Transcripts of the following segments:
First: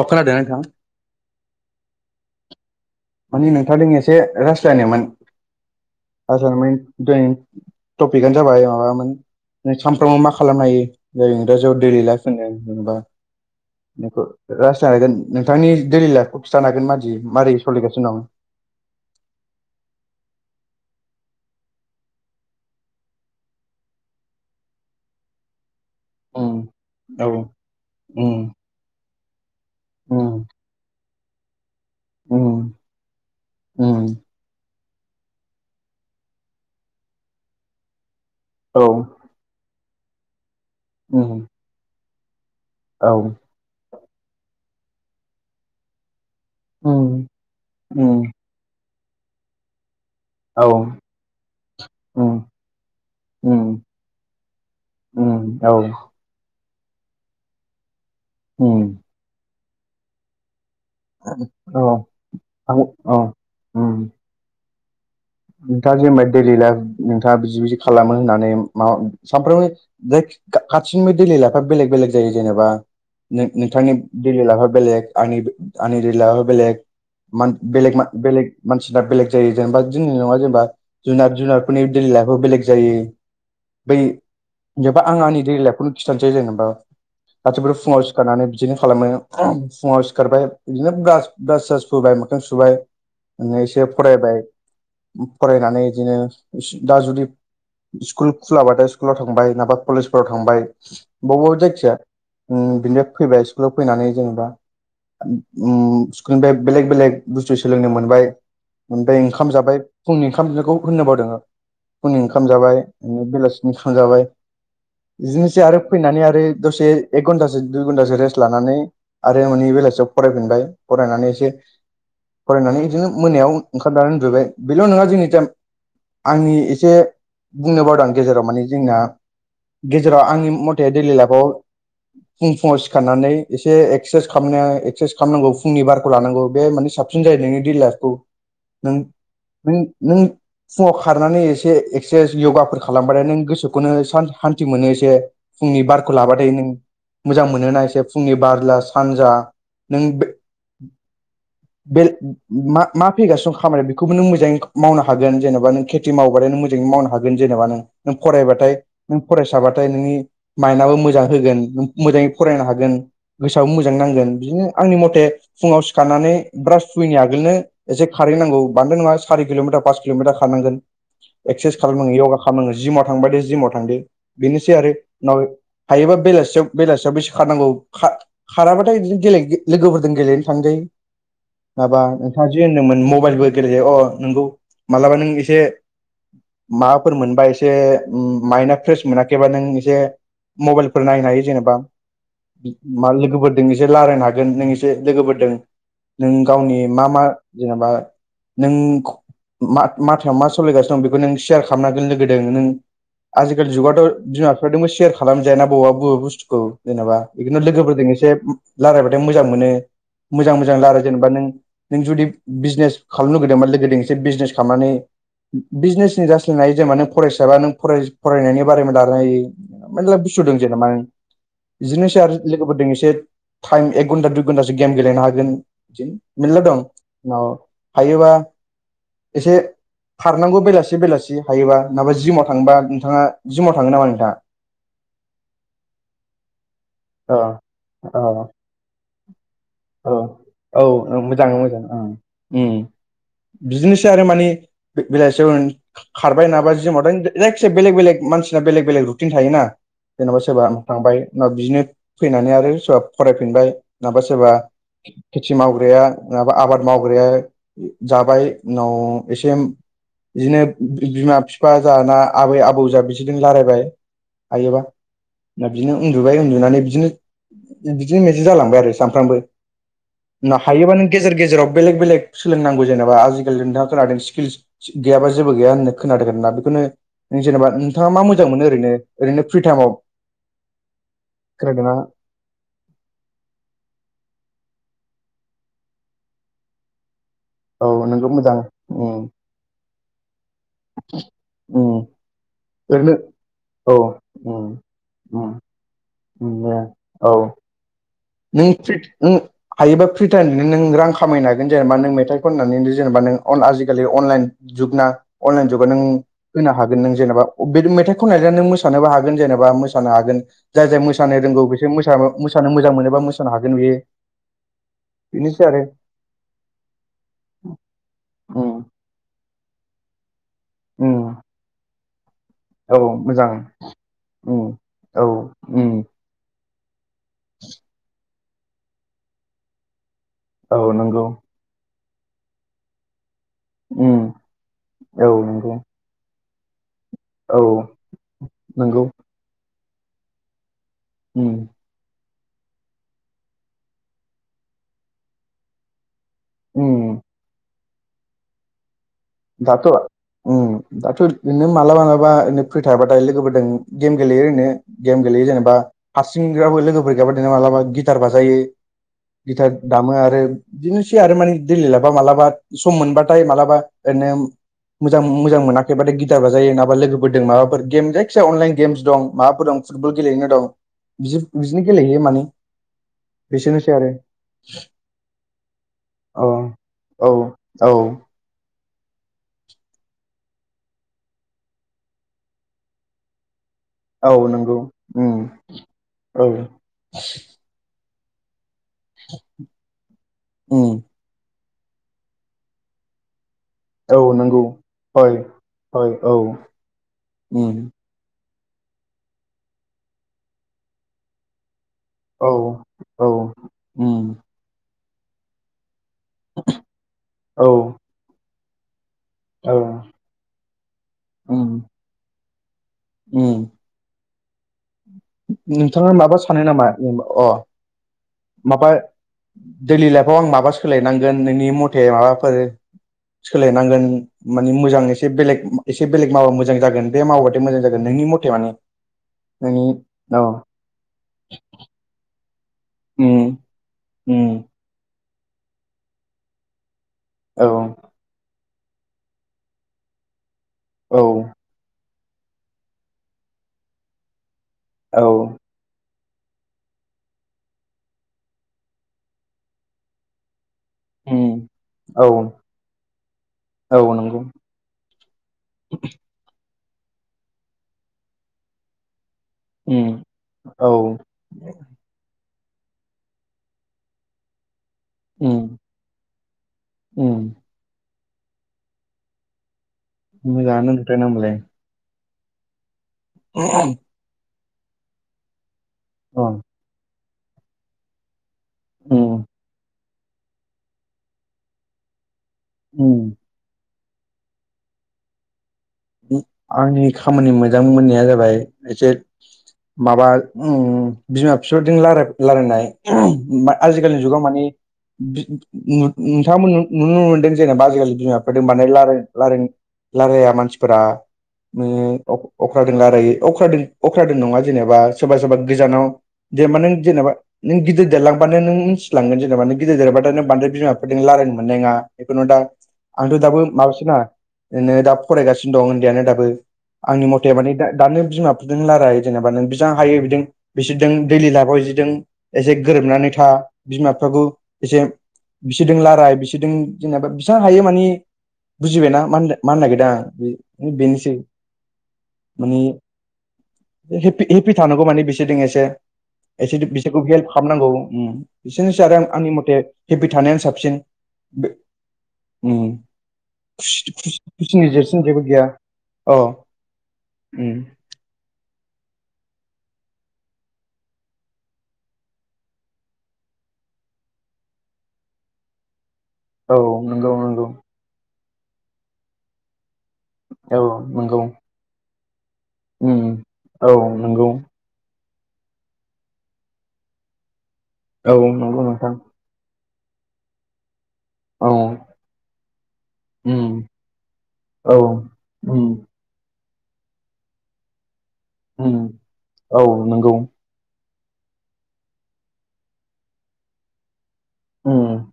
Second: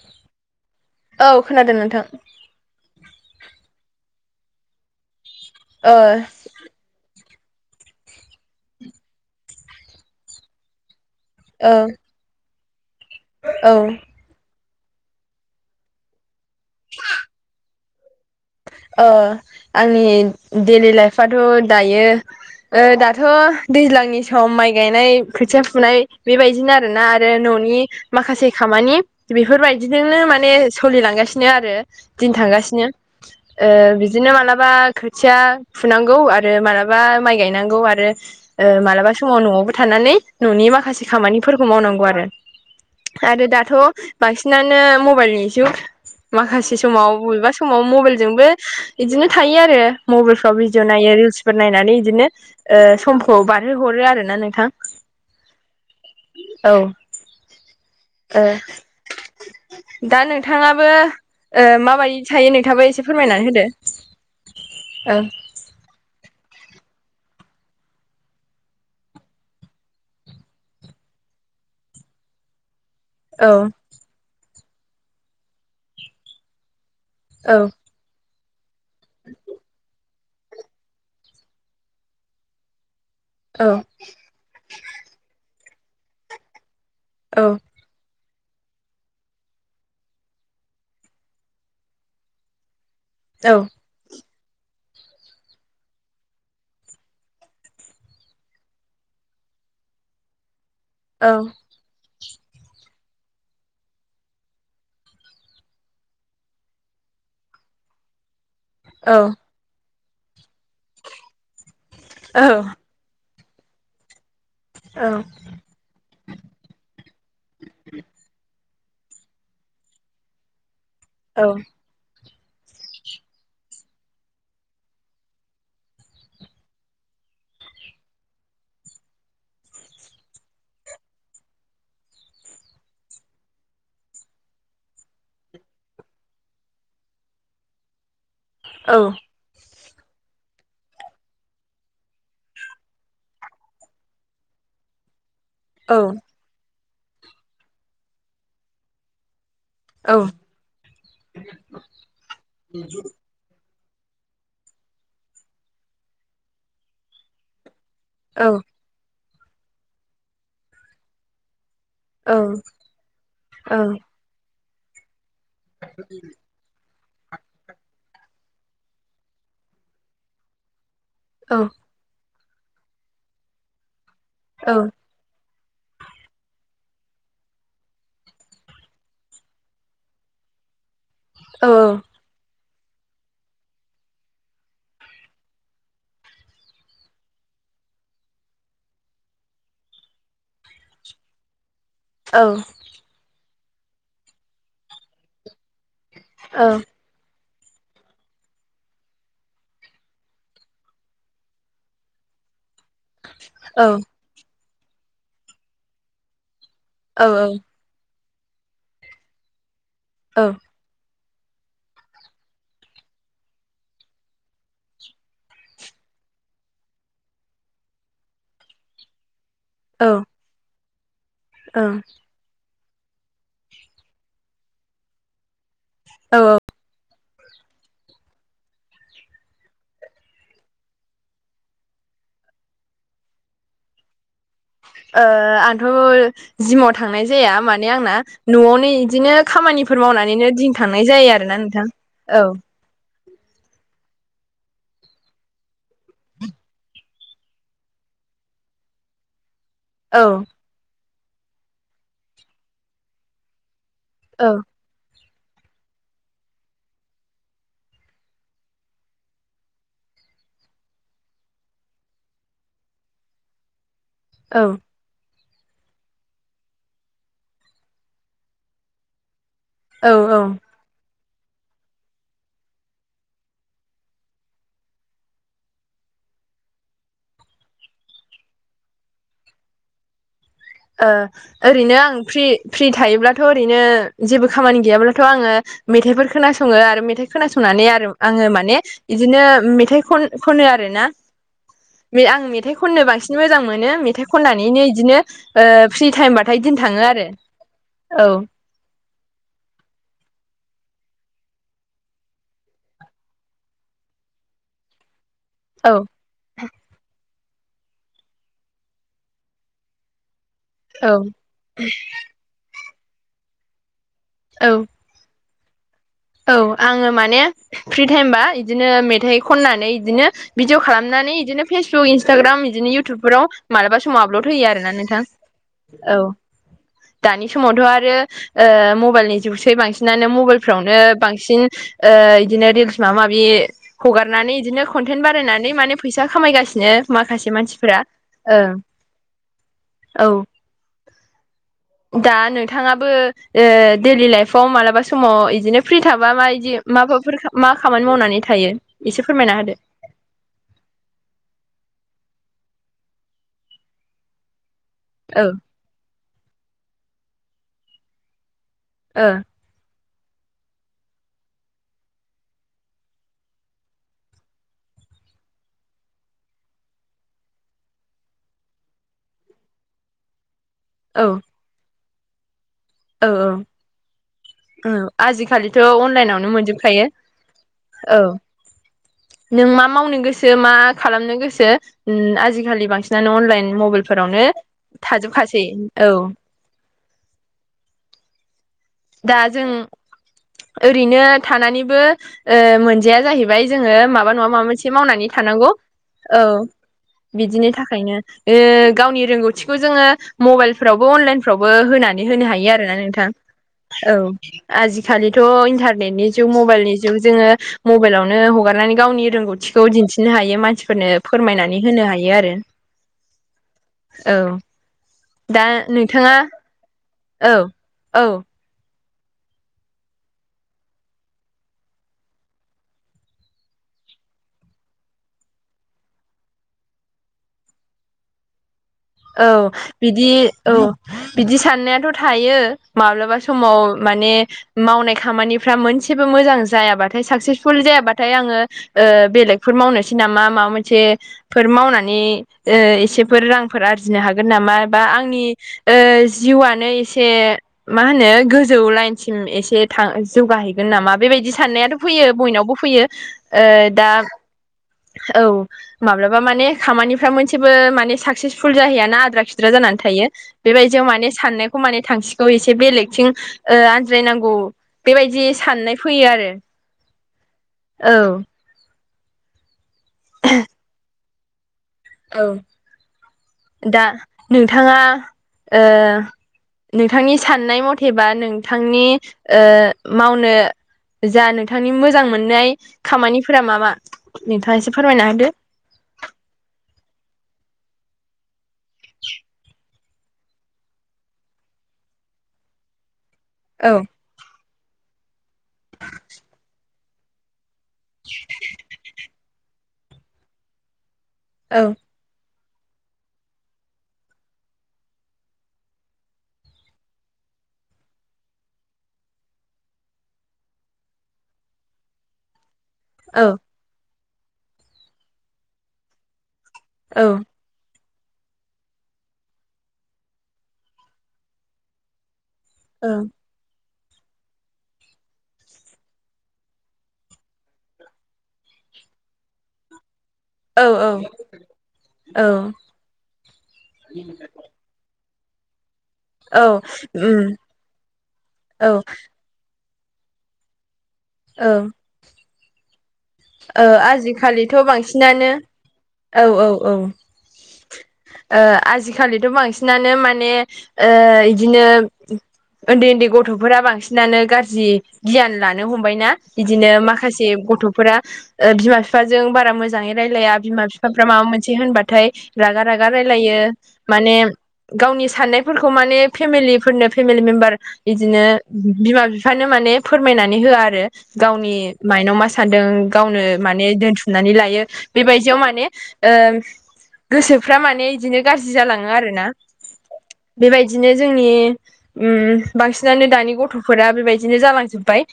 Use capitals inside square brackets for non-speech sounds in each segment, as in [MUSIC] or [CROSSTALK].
अख्रा देनाखाां औ खोनादों नोंथां माने नोंथांजों एसे राजास्लायनिमोन ओ आ दिनै टपिकआनो जाबाय माबामोन सानफ्रोमबो मा खालामनो हायो। जेरै ओ इंराजियाव डलि लाइफ होनो जेनेबा औ [UNINTELLIGIBLE] नोंथांनि दोलो लाफखौ खिन्थानो हागोन माददि मारोरै सोलिगासिनो दं अ आंनि डेलि लाइफथ' दायो ओ दाथ' दैज्लांनि सम माइ गायनाय खोथिया फुनाय उम बेबायदिनो आरो ना औ आरो न'नि उम माखासे खामानि बेफोरबायदि बिदिजोंनो उम माने सोलिलांगासिनो आरो दिन उम थांगासिनो उम बिदिनो मालाबा खोथिया फुनांगौ आरो मालाबा माइ गायनांगौ आरो। ओ औ मालाबा समाव न'आवबो थानानै न'नि माखासे उम खामानिफोरखौ मावनांगौ आरो। औ आरो दाथ' बांसिनानो मबाइलनि जुग माखासे समाव उम बबेबा सम मबाइल उम जोंबो बिदिनो थायो आरो मबाइलफ्राव औ भिडिअ उम नायो रिलस फोर नायनानै बिदिनो ओ समखौ उम बारहोहरो आरोना नोंथां। औ औ ओ। उम दा नोंथाङाबो ओ औ। माबायदि थायो आं नोंथाबो एसे औ फोरमायनानै होदो उम औ नोंथाङा जेनेबा दैलि लाइफ नोंथाङा बिदि बिदि खालामो होननानै माबा सानफ्रामबो [UNINTELLIGIBLE] खाथिनिबो दै लाइफा बेलेग बेलेग जायो जेनेबा नोंथांनि दिलि लाइफा बेलेग आंनि आंनि दैलि लायफा बेलेग औ [UNINTELLIGIBLE] बेलेग बेलेग मानसिना बेलेग जायो जेनेबा [UNINTELLIGIBLE] नङा जेनेबा जार जुनारफोरनि दैलि लायफा बेलेग जायो औ बै जेनेबा आं आंनि दै लाइफखौनो खिन्थानोसै जेनेबा गासिबो फुङाव सिखारनानै बिदिनो खालामो फुङाव सिखारबाय बिदिनो ब्रास सास फोबाय मोखां सुबाय औ एसे फरायबाय फरायनानै बिदिनो दा जुदि स्कुल खुलाबाथाय स्कुलाव थांबाय नाबा कलेजफोराव थांबाय औ बबेबेा जायखिया बिनिफ्राय फैबाय स्कुलाव फैनानै जेनेबा स्कुलनिफ्राय बेलेग बेलेग बुस्थु सोलोंनो मोनबाय औ ओमफ्राय ओंखाम जाबाय फुंनि ओंखामखौ होननो बावदों फुंनि औ ओंखाम जाबाय नो बेलासिनि थांजाबाय औ औ बिदिनो एसे आरो फैनानै आरो दसे एक घन्टासो दुइ घन्टासो रेस्ट लानानै आरो माने बेलासियाव फरायफिनबाय फरायनानै औ औ एसे फरायनानै बिदिनो मोनायाव ओंखारनानै उनदुबाय बेल' नङा जोंनि जा आंनि एसे बुंनो बावदां गेजेराव माने जोंना गेजेराव आंनि मथे दैलि लाइफआव फुं फुुंवाव सिखारनानै एसे एक्सारसाइस एकसारसाइस खालामनांगौ फुंनि बारखौ लानांगौ बे मान साफ [UNINTELLIGIBLE] औ नों नों फुङाव खारनानै एसे एक्सारसाइस य'गाफोर खालामबाथाय नों गोसोखौनो सान्थि मोनो एसे फुंनि बारखौ लाबाथाय नों मोजां मोनो ना एसे फुंनि बारला सानजा नों बे बेल मा मा फैगासिनो खामानि बे बेबो नों मोजाङै मावनो हागोन जेनेबा नों खेथि मावबाानो नों मोजाङै मावनो हागोन जेनेबा नों नों औ फरायबाथाय नों फरायसाबाथाय नोंनि माइन्दआबो मोजां होगोन नों मोजाङै फरायनो हागोन गोसोआव मोजांनांगोन बिदिनो आंनि मथे फुङाव सिखारनानै ब्रास फुइनि आगोलनो एसे खारै नांगौ बान्दो नङा सारि किल'मिटार पास किल'मिटार खारनांगोन एक्सारसाइस खालामनाङो यगा खालामनङो जिमाव थांब दो जिमाव थांदो बेनोसै आरो। हायोबा बेलासियाव बेलासियाव बेसे खारनांगौ खा खाराबाथाय बिदिनो गेल लोगोफोरजों गेलेनो थांजायो माबा नोंथाङा जे होनदोंमोन मबाइलबो गेलेजायो। अ नोंगौ मालाबा नों एसे माबाफोर मोनबा एसे माइन्दा फ्रेस मोनाखैबा नों एसे मबाइलफोर नायनो हायो जेनेबा। औ मा लोगोफोरजों एसे रायल्लायनो हागोन। नों एसे लोगोफोरजों नों गावनि मा मा जेनेबा नों माथायाव मा सालायगासिनो दं बेखौ नों सेयार खालामनो हागोन लोगोदों नों। आजिखालि जुगावथ' बिमा बिफाजोंबो सेयार खालामजायाना बबा बबा बुस्थुखौ। जेनेबा बेखोनो लोगोफोरजों एसे रायलायबाथाय मोजां मोनो। मोजां मोजां रायलाय जेनेबा नों नों जुदि बिजनेस खालामनो लुगैदोंबा लोगोजों एसे बिजनेस खालामनानै बिजनेसनि जासलायनो हायो। जेनेबा नों फरायसाबा नों फरायनायनि बारैनो लानो हायो। मेल्ला बुस्थु दं जेनेबा औ बिदिनोसै आरो। लोगोफोरजों एसे टाइम एक घन्टा दुइ घन्टासो गेम गेलेनो हागोन औ बिदिनो औ मेरला दं। उनाव हायोबा एसे खारनांगौ बेलासि बेलासि हायोबा नाबा जिमाव थांङोबा नोंथाङा जिमाव थाङो नामा नोंथाङा? ओ आंथ' जिमाव थांनाय अ जाया माने आंना अ न'आवनो इदिनो खामानिफोर मावनानैनो दिन औ औ थांनाय जायो मोजाङै आरोना मोजां नोंथां ओं औ। उम बिदिनोसै आरो मानि बेलासियाव खारबाय नाबाय जिमावथ जायखिजया बेलेग बेलेग मानसिना बेलेग बेलेग रुटिन थायो ना। औ जेन'बा सोरबा थांबाय बिदिनो फैनानै आरो सोरबा फरायफिनबाय नङाबा औ सोरबा खेथि मावग्राया माबा आबाद मावग्राया जाबाय उनाव एसे बिदिनो बिमा बिफा जाना आबै आबौ जा बिसोरजों रायलायबाय औ हायोबा। दा बिदिनो उन्दुबाय उन्दुनानै बिदिनो बिदिनो मेेजि जालांबाय आरो सामफ्रामबो। औ औ हायोबा नों गेजेर गेजेराव बेलेग बेलेग सोलोंनांगौ जेनेबा आजिखालि नोंथाङा खोनादों स्किल्स गैयाबा जेबो गैया होननो खोनादों ना बेखौनो नों जेनेबा नोंथाङा मा मोजां मोनो ओरैनो ओरैनो फ्रि टाइमाव? ओ ओरैनो खोनादोंना आं फ्रि फ्रि थायोब्लाथ' ओरैनो जेबो खामानि गैयाब्लाथ' आङो मेथाइफोर खोनासङो आरो मेथाइ खोनासंनानै औ आरो नोंगौ आङो मोजां माने उम बिदिनो मेथाइ खन खनो आरो ना उम बे आं मेथाइ खननो ओरैनो बांसिन मोजां मोनो औ मेथाइ उम खननानैनो बिदिनो उम ओ फ्रि उम टाइमबाथाय दे दिन थाङो आरो औ औ। नों फ्रित नों हायोबा फ्रि टाइमजोंनो नों रां खामायनो हागोन। जेनेबा नों मेथाइ खननानै जेनेबा नों आजिखालि अनलाइन जुगना अनलाइन जुगाव औ नों होनो हागोन नों जेनेबा। बे मेथाइ खननानै नों मोसानोबो हागोन जेनेबा मोसानो हागोन। जाय जाय औ मोसानो रोंगौ बिसोर मोसानो मोजां मोनोबा मोसानो हागोन बेयो। औ बिदिनोसै आरो। औ आङो माने फ्रि टाइमबा उम बिदिनो मेथाइ खननानै बिदिनो भिडिअ' उम खालामनानै बिदिनो फेसबुक इन्स्टाग्राम बिदिनो औ मोजां इउथुबफोराव मालाबा समाव आपलड उम होयो आरोना नोंथां उम औ। दानि समावथ' आरो ओ मबाइलनि जुगसै बांसिनानो औ मबाइलफ्रावनो नंगौ बिदिनो रिल्स माबा माबि उम हगारनानै बिदिनो कनटेन औ बारायनानै नंगौ माने फैसा खामायगासिनो माखासे औ मानसिफोरा ओं। नंगौ औ। उम। दा नोंथाङाबो दैइलि लाइफआव मालाबा समाव बिदिनो फ्रि थाबा माय बि उम माबाफोर मा खामानि मावनानै थायो इसे फोरमायना होदो दाथ' अम दाथ' ओरैनो मालाबा मालाबा ओरैनो फ्रि थाबाथाय लोगोफोरजों गेम गेलेयो ओरैनो गेम औ गेलेयो जेनेबा हारसिंबाबो लोगोफोर गैयाबा जेना मालाबा गिटार बाजायो ओ गिटार दामो आरो बिदिनोसै आरो माने दै लाबा माबलाबा सम मोनबाथाय मालाबा ओरैनो मोजां मोजां मोनाखैबाथाय गिटार बा जायो नङाबा लोगोफोरजों माबाफोर गेम जायखिजाया अनलाइन गेमस दं माबाफोर दं फुटबल गेलेनो दं बि औ बिदिनो गेलेहैयो माने औ बेसेनोसै आरो औ आजिखालिथ' औ अनलाइनावनो मोनजोबखायो औ औ नों मा मावनो गोसो मा खालामनो गोसो आजिखालि बांसिनानो अनलाइन औ मबाइलफोरावनो नंगौ उम थाजोबखासै औ [INAUDIBLE] दा जों उम ओरैनो थानानैबो मोनजाया जाहै बाय जोंङो औ माबा नङा नंगौ माबा मोनसे मावनानै हय थानांगौ औ बिदिनि उम थाखायनो ओ गावनि रोंगौथिखौ जोंङो मबाइलफ्रावबो अनलाइनफ्रावबो होनानै होनो औ हायो आरो ना औ नोंथां। औ उम आजिखालिथ' इन्टारनेटनि जग मबाइलनि जुग जोंङो औ मबाइलावनो हगारनानै गावनि औ रोंगौथिखौ दिन्थिनो हायो मानसिफोरनो उम फोरमायनानै होनो हायो आरो उम औ नोंथाङा माबा सानो नामा अ औ औ माबा देलि लाइफआव आं माबा सोलायनांगोन नोंनि मथे माबाफोर सोलायनांगोन माने मोजां एसे बेलेग एसे बेलेग मावा मोजां जागोन बे मावबाथाय मोजां जागोन नोंनि मथे माने औ नोंनि बिदि औ बिदि साननायाथ' थायो माब्लाबा उम समाव माने उम मावनाय खामानिफ्रा मोनसेबो मोजां जायाबा थाय औ साकसेसफुल जायाबाथाय आङो बेलेगफोर मावनोसै नामा माबा मोनसे औ फोर मावनानै एसेफोर रांफोर आरजिनो हागोन नामा बा औ आंनि जिउआनो एसे मा होनो गोजौ लाइनसिम एसे थां जौगाहैगोन नामा बेबायदि उम साननायाथ' फैयो औ बयनावबो फैयो औ दा नंगौ औ माब्लाबा माने खामानिफ्रा मोनसेबो माने साकसेसफुल जाहैयाना आद्रा खि द्रा जानानै उम थायो औ बेबायदियाव माने साननायखौ माने थांखि खौ एसे बेलेगथिं आनज्रायनांगौ बेबायदि उम साननाय फैयो आरो उम औ मोजां आनो [UNINTELLIGIBLE] औ अ दा नोंथाङा ओ नोंथांनि साननाय मथेबा नोंथांनि उम ओ मावनो जा नोंथांनि मोजां मोननाय उम खामानि फोरा म मा नोंथाङा एसे फोरमायना होदो आंनि खामानि मोजां मोननाया जाबाय एसे माबा बिमा बिफाजों रायलायनाय औ आजिखालिनि जुगाव माने नोंथां नु-नुनो मोनदों जे नेबा आजिखालि बिमा बिफादो राय-राय-रायलाया मानसिफोरा औ अम अख्रादों रायलायो अख्रादों अख्रादों नङा जेनेबा सोरबा सोरबा गोजानाव दे माने जेनेबा नों गिदिर देरलांबानो नों मिथिलांगोन जेनेबा नोंगिदि देरबानो नों बांद्राय बिमाफोर दों रायलायनो मोननाय नङा। जिखुनो दा आंथ' औ दाबो माबासो ना दा फरायगासिनो दं उन्दैयानो दाबो औ आंनि मथे माने दा दानो बिमाफोरजों रायलायो जेनेबा नों बि हायो बिदि बिसोरजों दैलि लाइफआव बिसोरदों एसे गोरोबनानै था बिमा बिफाखौ एसे बिसोरजों राराय बिसोरजों जेनेबा बिसिबां हायो माने बुजिबायना म मानो नागिरदों आं बे औ औ [UNINTELLIGIBLE] थानांगौ मानि बेसे इसे औ एसे बिसोरखौ हेल्प उम खालामनांगौ औ बिसोरनोसै आरो आंनि मथे हेपि थानायानो साबसिन औ बे ओ आजिखालिथ' खुसिनि जेरसिन जेबो बांसिनानो गैया औ आजिखालिथ' बांसिनानो माने ओ बिदिनो उन्दै उन्दै गथ'फोरा बांसिनानो गाज्रि गियान लानो हमबायना औ बिदिनो नंगौ माखासे नंगौ गथ' फोर बिमा बिफाजों बारा मोजाङै रायलाया औ बिमा बिफाफ्रा नंगौ माबा मोनसे होनबाथाय रागा रागा उम रायलायो औ माने नंगौ गावनि साननायफोरखौ माने फेमिलिफोरनो फेमिलि मेम्बार औ बिदिनो नंगौ बिमा नोंथां बिफा बिखानो माने फोरमायनानै होआ आरो औ गावनि माइनाव मा सान्दों गावनो उम माने दोनथुमनानै लायो औ बेबायदियाव उम माने गोसोफ्रा माने बिदिनो गाज्रि उम जालाङो आरो ना औ नंगौ बेबायदिनो जोंनि बांसिनानो दानि गथ' फोरा बेबायदिनो उम जालांजोब्बाय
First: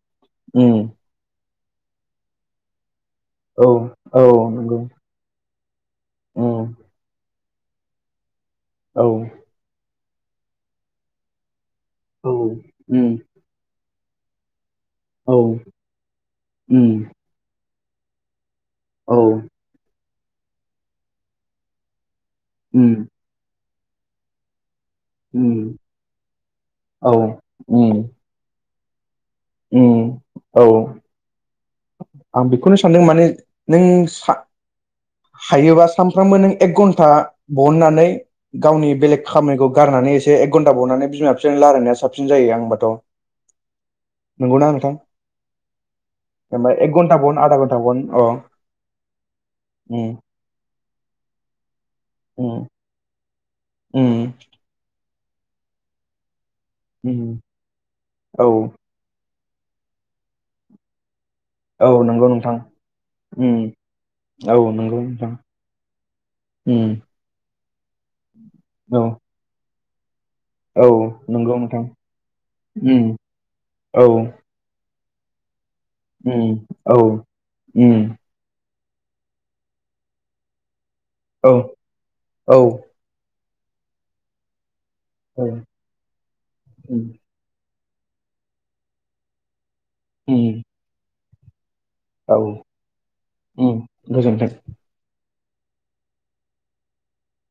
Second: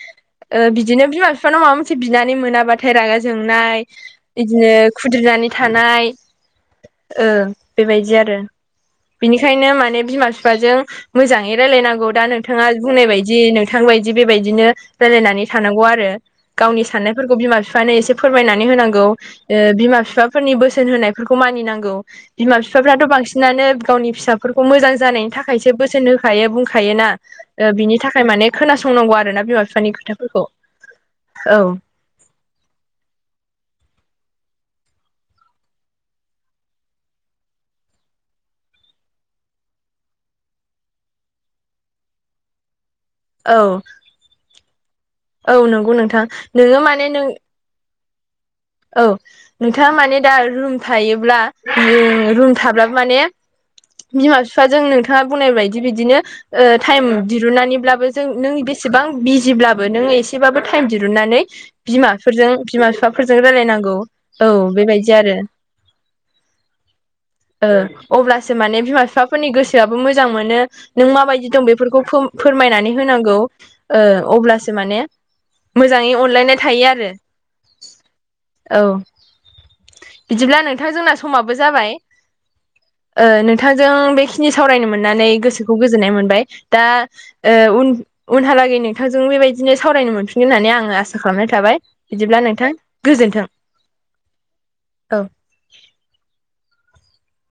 उम बिदिनो बिमा बिफानाव माबा मोनसे बिनानै मोनाबा फिथाइ रागा औ जोंनाय औ बिदिनो खुद्रिनानै थानाय औ ओ बेबायदि आरो औ बेंखायनो माने बिमा बिफाजों मोजाङै रायजलायनांगौ दा औ नोंथाङा बुंनाय उम बायदि बिथांबायदि बेबायदिनो औ रायलायनानै थानांगौ आरो गावनि उम साननायफोरखौ बिमा बिफानो एसे फोरमायनानै होनांगौ औ बिमा बिफाफोरनि बोसोन होनायफोरखौ मानिनांगौ बिमा उम बिफाफ्राथ' बांसिनानो गावनि फिसा फोरखौ मोजां जानायनि थाखायसो उम बोसोन होखायो बुंखायोोना औ बिनि उम थाखाय माने खोनासंनांगौ आरोना बिमा बिफानि उम खोथाफोरखौ औ औ आं बेखौनो सानदों माने नों हायोबा सानफ्रामबो नों एक घन्टा बननानै गावनि बेलेग खामानिखौ गारनानै एसे एक घन्टा बावनानै बिमा बिफानि रायलायनाया साबसिन जायो आं होनबाथ' औ औ नंगौ नोंथां जबा नोङो एक माने घन्टा नों बन आधा घन्टा बन अ औ नोंथाङा उम माने दा रुम थायोब्ला रुम उम थाब्लाबो माने उम बिमा बिफाजों नोंथाङा बुंनायबायदि बिदिनो टाइम उम दिरुननानैब्लाबो जों औ नों बे इसेबां बिजिब्लाबो नोङो एसेबाबो टाइम दिरुनन्नानै औ नंगौ बिमाफोरजों नोंथां बिमा बिफाफोर उम रायलायनांगौ औ नंगौ बेबायदि नोंथां आरो उम अब्लासो माने बिमा औ बिफा फोरनि गोसोआबो मोजां मोनो औ नों माबायदि नंगौ दं नोंथां बेफोरखौ फोरमायनानै उम होनांगौ औ अब्लासो माने मोजाङै उम अनलायनाय थायो औ आरो उम औ बिदिब्ला नोंथां जोंना औ समाबो जाबाय औ नोंथांजों बेखिनि सावरायनो मोननानै औ गोसोखौ गोजोननाय मोनबाय दा उम उन उनहालागै नोंथांजों बेबायदिनो सावरायनो मोनफिनगोन उम होननानै आङो आसा खालामनाय थाबाय औ बिदिब्ला नोंथां गोजोन्थों उम गोजोन्थों। औ